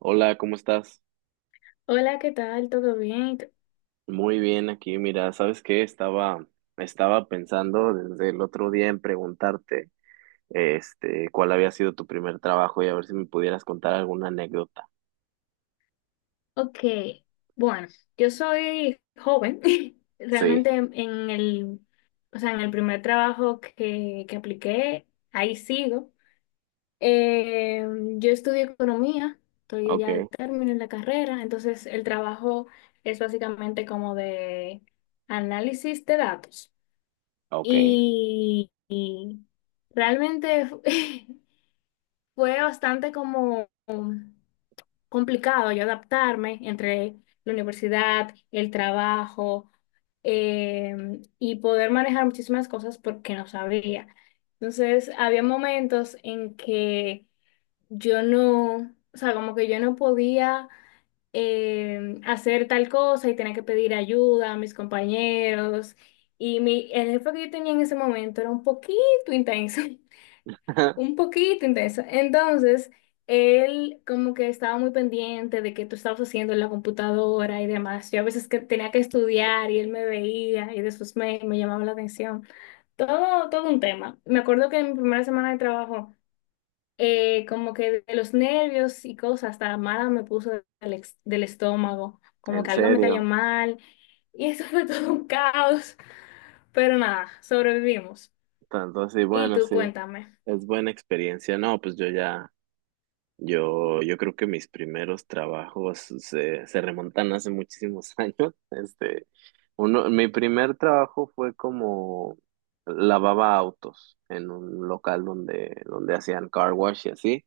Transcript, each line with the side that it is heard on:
right: Hola, ¿cómo estás?
left: Hola, ¿qué tal? ¿Todo bien?
right: Muy bien aquí. Mira, ¿sabes qué? Estaba pensando desde el otro día en preguntarte, cuál había sido tu primer trabajo y a ver si me pudieras contar alguna anécdota.
left: Ok, bueno, yo soy joven.
right: Sí,
left: Realmente o sea, en el primer trabajo que apliqué, ahí sigo. Eh, yo estudio economía, estoy
right: ok,
left: ya de término en la carrera, entonces el trabajo es básicamente como de análisis de datos.
right: ok.
left: Y realmente fue bastante como complicado yo adaptarme entre la universidad, el trabajo y poder manejar muchísimas cosas porque no sabía. Entonces, había momentos en que yo no, o sea, como que yo no podía hacer tal cosa y tenía que pedir ayuda a mis compañeros. Y mi, el jefe que yo tenía en ese momento era un poquito intenso. Un poquito intenso. Entonces, él como que estaba muy pendiente de que tú estabas haciendo en la computadora y demás. Yo a veces que tenía que estudiar y él me veía y de sus mails me llamaba la atención. Todo, todo un tema. Me acuerdo que en mi primera semana de trabajo, como que de los nervios y cosas, hasta mala me puso del estómago, como
right: En
left: que algo me cayó
right: serio.
left: mal y eso fue todo un caos. Pero nada, sobrevivimos.
right: Entonces, sí,
left: Y
right: bueno,
left: tú
right: sí,
left: cuéntame.
right: es buena experiencia. No, pues yo ya. Yo creo que mis primeros trabajos se remontan hace muchísimos años. Uno, mi primer trabajo fue como lavaba autos en un local donde hacían car wash y así.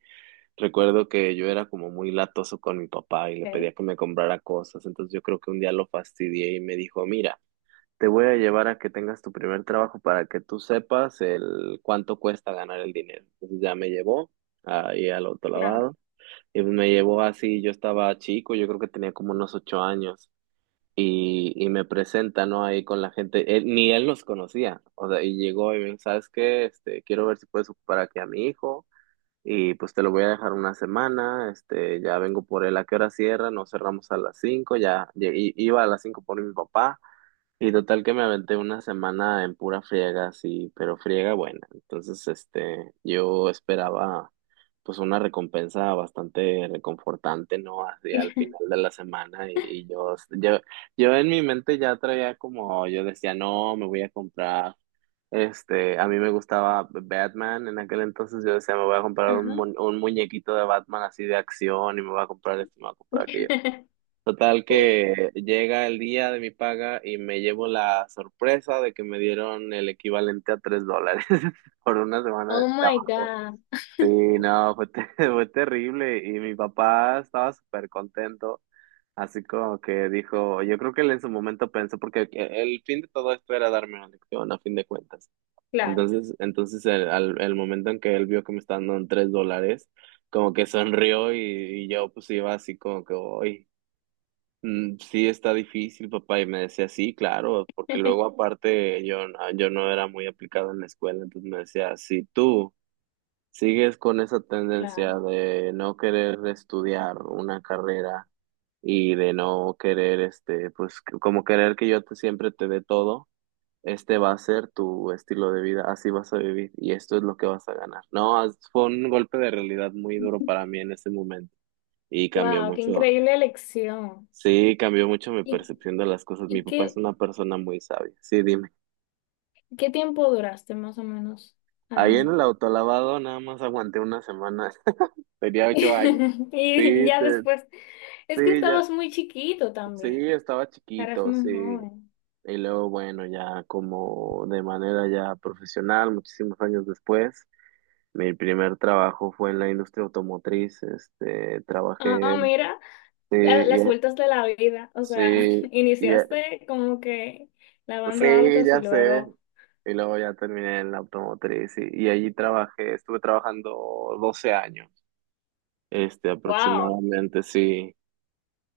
right: Recuerdo que yo era como muy latoso con mi papá y le pedía
left: Ok,
right: que me comprara cosas. Entonces yo creo que un día lo fastidié y me dijo, mira, te voy a llevar a que tengas tu primer trabajo para que tú sepas el cuánto cuesta ganar el dinero. Entonces ya me llevó ahí al
left: claro.
right: autolavado y me llevó así, yo estaba chico, yo creo que tenía como unos 8 años, y me presenta, ¿no? Ahí con la gente, ni él los conocía, o sea, y llegó y me dijo, ¿sabes qué? Quiero ver si puedes ocupar aquí a mi hijo, y pues te lo voy a dejar una semana, ya vengo por él. ¿A qué hora cierran? Nos cerramos a las 5. Ya, iba a las 5 por mi papá, y total que me aventé una semana en pura friega, sí, pero friega buena. Entonces, yo esperaba pues una recompensa bastante reconfortante, ¿no? Así al final de la semana y yo en mi mente ya traía como, yo decía, no, me voy a comprar, a mí me gustaba Batman en aquel entonces. Yo decía, me voy a comprar
left: Ajá.
right: un muñequito de Batman así de acción, y me voy a comprar esto, me voy a comprar aquello. Total que llega el día de mi paga y me llevo la sorpresa de que me dieron el equivalente a $3 por una semana de
left: Oh my
right: trabajo.
left: God,
right: Sí, no, fue, fue terrible, y mi papá estaba súper contento, así como que dijo, yo creo que él en su momento pensó, porque el fin de todo esto era darme una lección a fin de cuentas.
left: claro,
right: Entonces el momento en que él vio que me estaban dando $3, como que sonrió, y yo pues iba así como que, hoy, mm, sí, está difícil, papá. Y me decía, sí, claro, porque luego aparte yo, yo no era muy aplicado en la escuela, entonces me decía, si tú sigues con esa tendencia
left: claro.
right: de no querer estudiar una carrera y de no querer, pues como querer que siempre te dé todo, este va a ser tu estilo de vida, así vas a vivir, y esto es lo que vas a ganar. No, fue un golpe de realidad muy duro para mí en ese momento, y cambió
left: Wow, qué
right: mucho.
left: increíble elección.
right: Sí, cambió mucho mi
left: ¿Y,
right: percepción de las cosas. Mi
left: y
right: papá es
left: qué,
right: una persona muy sabia. Sí, dime.
left: qué tiempo duraste más o menos
right: Ahí en
left: ahí?
right: el autolavado nada más aguanté una semana. Tenía 8 años.
left: Y
right: Sí,
left: ya después, es que
right: sí, ya,
left: estabas muy chiquito
right: sí,
left: también,
right: estaba
left: eras
right: chiquito,
left: muy
right: sí.
left: joven.
right: Y luego, bueno, ya como de manera ya profesional, muchísimos años después, mi primer trabajo fue en la industria automotriz.
left: Ah,
right: Trabajé,
left: mira,
right: sí, y,
left: las vueltas de la vida, o sea,
right: sí, y,
left: iniciaste como que lavando
right: sí,
left: autos y
right: ya sé.
left: luego,
right: Y luego ya terminé en la automotriz, y allí trabajé, estuve trabajando 12 años,
left: wow.
right: aproximadamente, sí,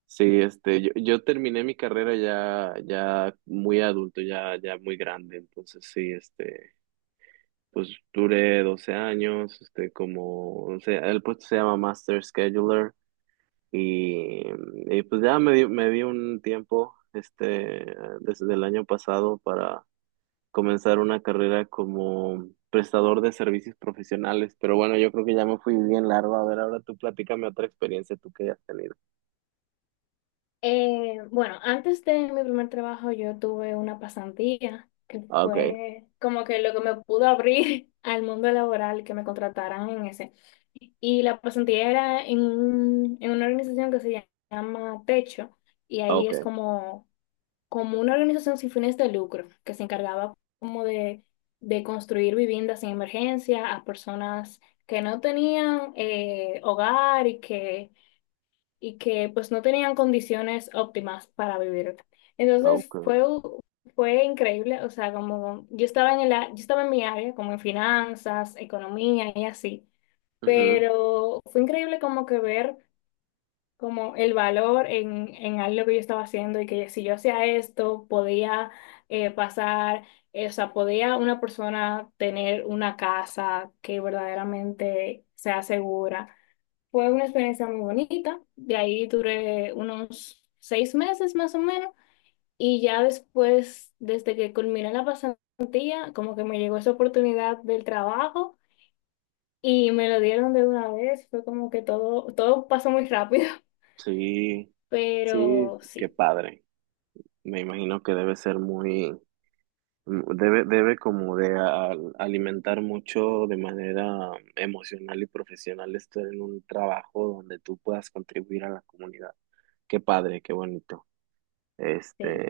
right: sí, yo, yo terminé mi carrera ya, ya muy adulto, ya, ya muy grande. Entonces sí, pues duré 12 años, como, o sea, el puesto se llama Master Scheduler, y, y pues ya me di un tiempo, desde el año pasado, para comenzar una carrera como prestador de servicios profesionales. Pero bueno, yo creo que ya me fui bien largo. A ver, ahora tú platícame otra experiencia tú que hayas tenido.
left: Bueno, antes de mi primer trabajo yo tuve una pasantía que
right: Ah, ok,
left: fue como que lo que me pudo abrir al mundo laboral, que me contrataran en ese. Y la pasantía era en una organización que se llama Techo, y
right: ah,
left: ahí
right: ok,
left: es como, como una organización sin fines de lucro, que se encargaba como de construir viviendas en emergencia a personas que no tenían hogar y que pues no tenían condiciones óptimas para vivir.
right: ah,
left: Entonces
right: ok.
left: fue increíble, o sea, como yo estaba en yo estaba en mi área, como en finanzas, economía y así,
right: Ujú.
left: pero fue increíble como que ver como el valor en algo que yo estaba haciendo y que si yo hacía esto, podía pasar, o sea, podía una persona tener una casa que verdaderamente sea segura. Fue una experiencia muy bonita. De ahí duré unos 6 meses más o menos. Y ya después, desde que culminé la pasantía, como que me llegó esa oportunidad del trabajo y me lo dieron de una vez. Fue como que todo, todo pasó muy rápido.
right: Sí, sí,
left: Pero
right: qué
left: sí,
right: padre. Me imagino que debe ser muy, debe como de alimentar mucho de manera emocional y profesional estar en un trabajo donde tú puedas contribuir a la comunidad. Qué padre, qué bonito. Este,
left: sí,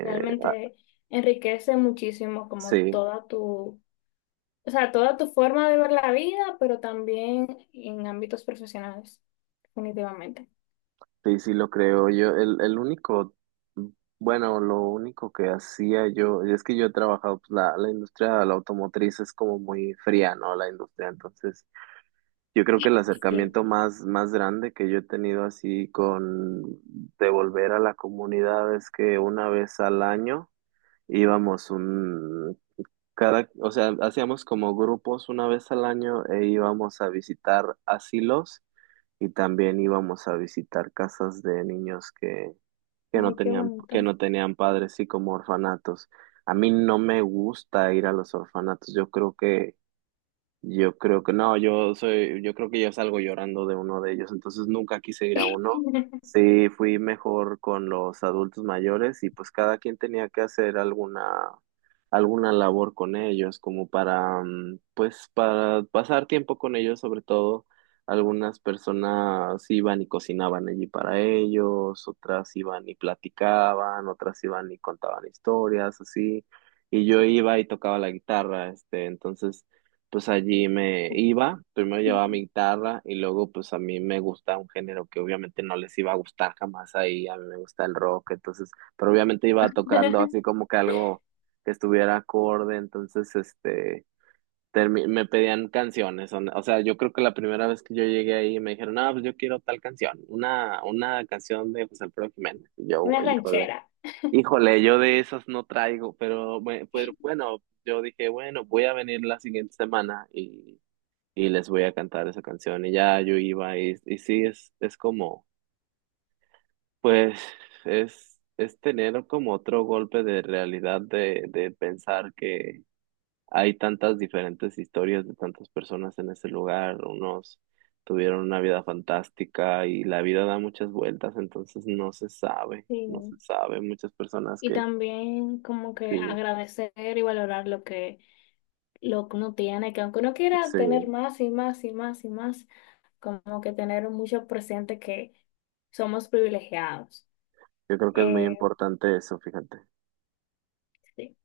right: ah,
left: realmente enriquece muchísimo como
right: sí.
left: toda tu, o sea, toda tu forma de ver la vida, pero también en ámbitos profesionales, definitivamente.
right: Sí, sí, lo creo. Yo, el único, bueno, lo único que hacía yo, es que yo he trabajado, pues, la industria de la automotriz es como muy fría, ¿no? La industria. Entonces, yo creo que el, sí,
left: Sí.
right: acercamiento más, más grande que yo he tenido así con devolver a la comunidad, es que una vez al año íbamos un, cada, o sea, hacíamos como grupos una vez al año, e íbamos a visitar asilos, y también íbamos a visitar casas de niños que que no
left: Ay, qué
right: tenían, que
left: bonito.
right: no tenían padres, y como orfanatos. A mí no me gusta ir a los orfanatos. Yo creo que no, yo soy, yo creo que yo salgo llorando de uno de ellos, entonces nunca quise ir a uno. Sí, fui mejor con los adultos mayores, y pues cada quien tenía que hacer alguna, alguna labor con ellos, como para, pues para pasar tiempo con ellos. Sobre todo, algunas personas iban y cocinaban allí para ellos, otras iban y platicaban, otras iban y contaban historias, así. Y yo iba y tocaba la guitarra. Entonces pues allí me iba, primero llevaba mi guitarra, y luego, pues a mí me gusta un género que obviamente no les iba a gustar jamás ahí, a mí me gusta el rock. Entonces, pero obviamente iba tocando así como que algo que estuviera acorde, entonces me pedían canciones, o sea, yo creo que la primera vez que yo llegué ahí, me dijeron, ah, pues yo quiero tal canción, una canción de José Alfredo Jiménez, y yo,
left: Una
right: híjole.
left: ranchera.
right: Híjole, yo de esas no traigo, pero, pero bueno, yo dije, bueno, voy a venir la siguiente semana, y les voy a cantar esa canción. Y ya yo iba, y sí, es como, pues, es tener como otro golpe de realidad de pensar que hay tantas diferentes historias de tantas personas en ese lugar. Unos tuvieron una vida fantástica, y la vida da muchas vueltas, entonces no se sabe,
left: Sí,
right: no se sabe. Muchas personas
left: y
right: que,
left: también como que
right: que
left: agradecer y valorar lo que uno tiene, que aunque uno quiera tener
right: sí,
left: más y más y más y más, como que tener mucho presente que somos privilegiados.
right: yo creo que es muy
left: Eh,
right: importante eso, fíjate.
left: sí.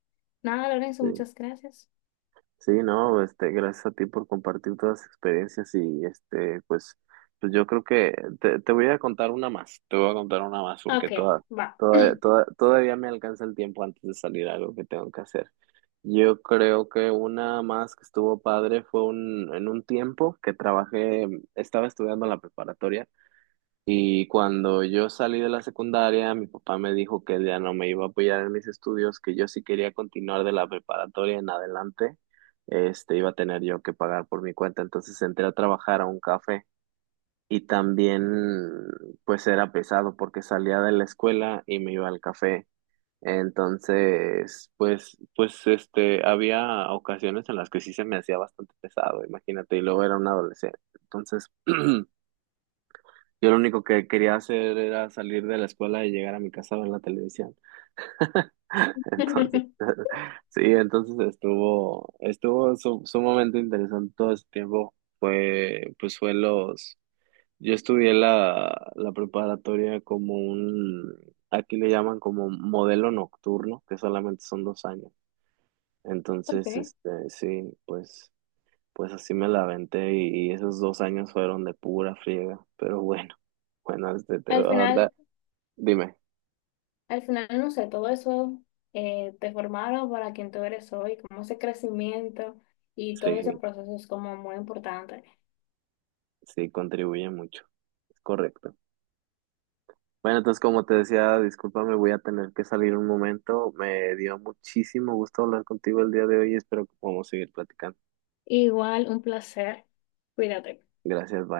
left: Nada, Lorenzo,
right: Sí.
left: muchas gracias.
right: Sí, no, gracias a ti por compartir todas las experiencias, y pues, pues yo creo que te voy a contar una más, te voy a contar una más, porque
left: Ok, va.
right: todavía me alcanza el tiempo antes de salir a algo que tengo que hacer. Yo creo que una más que estuvo padre fue en un tiempo que trabajé, estaba estudiando la preparatoria, y cuando yo salí de la secundaria, mi papá me dijo que él ya no me iba a apoyar en mis estudios, que yo si quería continuar de la preparatoria en adelante, iba a tener yo que pagar por mi cuenta. Entonces entré a trabajar a un café, y también pues era pesado, porque salía de la escuela y me iba al café. Entonces, pues, había ocasiones en las que sí se me hacía bastante pesado, imagínate, y luego era un adolescente. Entonces, yo lo único que quería hacer era salir de la escuela y llegar a mi casa a ver la televisión. Entonces, sí, entonces estuvo, sumamente interesante todo ese tiempo. Fue, pues fue los, yo estudié la preparatoria como un, aquí le llaman como modelo nocturno, que solamente son 2 años. Entonces,
left: Ok.
right: sí, pues, pues así me la aventé, y esos 2 años fueron de pura friega, pero bueno. Bueno,
left: Al final.
right: dime,
left: Al final, no sé, todo eso te formaron para quien tú eres hoy, como ese crecimiento y todo ese
right: sí,
left: proceso es como muy importante.
right: sí, contribuye mucho. Es correcto. Bueno, entonces como te decía, discúlpame, voy a tener que salir un momento. Me dio muchísimo gusto hablar contigo el día de hoy, y espero que podamos seguir platicando.
left: Igual, un placer. Cuídate.
right: Gracias, bye.